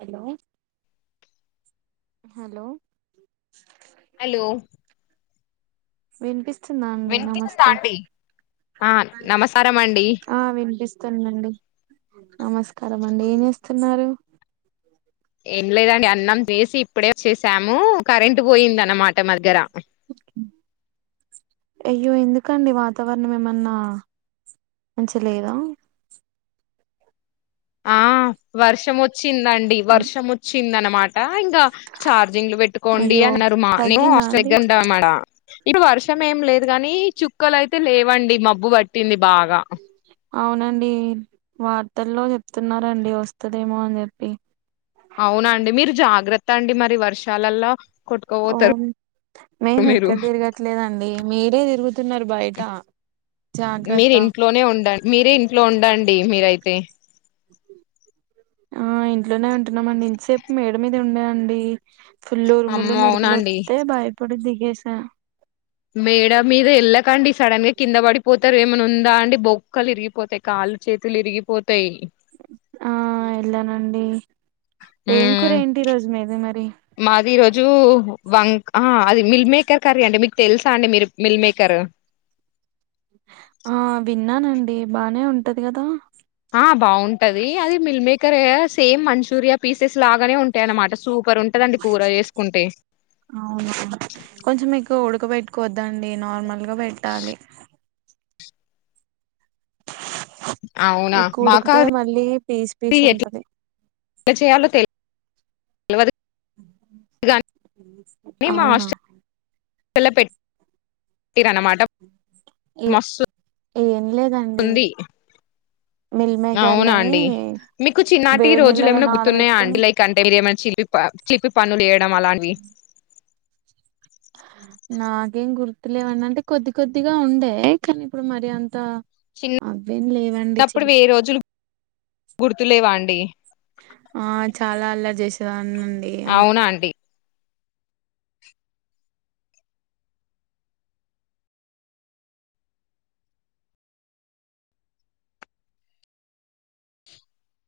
hello hello hello వినిపిస్తుందా అండి వినిపిస్తుందా నమస్తే అండి ఆ నమస్కారం అండి ఆ వినిపిస్తుండండి నమస్కారం అండి ఏం చేస్తున్నారు ఏం లేదండి అన్నం వేసి ఇప్పుడే వచ్చేసాము కరెంట్ పోయింది అన్నమాట మా దగ్గర అయ్యో ఎందుకండి వాతావరణం ఏమన్నా మంచి లేదా ఆ వర్షం వచ్చిందండి వర్షం వచ్చిందన ఇంకా చార్జింగ్లు పెట్టుకోండి అయ్యో అన్నారు మా నేను తగ్గిందా అండి ఆసగ్గా ఉంటామాడ ఇప్పు వర్షం ఏం లేదు కానీ చుక్కలుయితే లేవండి మబ్బు పట్టింది బాగా అవునండి వార్తల్లో చెప్తున్నారంండి వస్తుదేమో అని చెప్పి అవునాండి మీరు జాగ్రత్త అండి మరి వర్షాలలో ఓ కొట్టుకోబతారు మేము ఎక్కడ తిరగట్లేదండి మీరే తిరుగుతున్నారు బయట మీరు జాగ్రత్త ఇంట్లోనే ఉండండి మీరే ఇంట్లో ఉండండి మీరైతే ఆ ఇంట్లోనే ఉంటున్నామండి ఇంతసేపు మేడ మీద ఉండేయంండి ఫుల్లు ఉరుములు అమ్మో అవునండి మెరుపులొస్తే భయపడి దిగసా మేడ మీద వెళ్ళకండి సడన్ గా కింద పడిపోతారు ఏమై ఉందా అండి బొక్కలు విరిగిపోతాయి కా వాళ్ళు చేతులు విరిగిపోతాయి ఆ ఎళ్లానండి హ మరి మాది రోజు వం ఆ అది మిల్ మేకర్ కారు అండి మీకు తెలుసా అండి మీరు మిల్ మేకర్ ఆ విన్నానండి బానే ఉంటది కదా ఆ బాగుంటది అది మిల్క్ మేకరే సేమ్ మంచూరియా పీసెస్ లాగానే ఉంటాయి అన్నమాట సూప్ సూపర్ ఉంటదండి కూర చేసుకుంటే వద్దండి నార్మల్గా పెట్టాలి అవునా ఎక్కువ మాకు ఉడుకుతే అది మళ్ళీ పీస్ పీస్ ఎట్లా ఉంటది చేయాలో తెల్వదు కానీ అవునా తెల పెట్ [unintelligible] టిర్ర అనమాట ఏ మస్త్ ఏం లేదండి మిల్ అవునా మికర్లనే అండి మీకు చిన్నటి రోజులు ఏమైనా గుర్తున్నాయా అండి లైక్ అంటే ఏమన్న చీల్ పిప్ప చిప్పి పనులు చెయడం అలాంటివి నాకేం గుర్తులేవండి అంటే కొద్ది కొద్దిగా ఉండే కనీ ఇప్పుడు మరి అంత అవేం లేవండి చిన్నప్పుడు చిలిపి ఏ రోజులు గుర్తులేవా అండి ఆ చాలా అల్లరి చేస్ అవునా అండి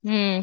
మ్మ్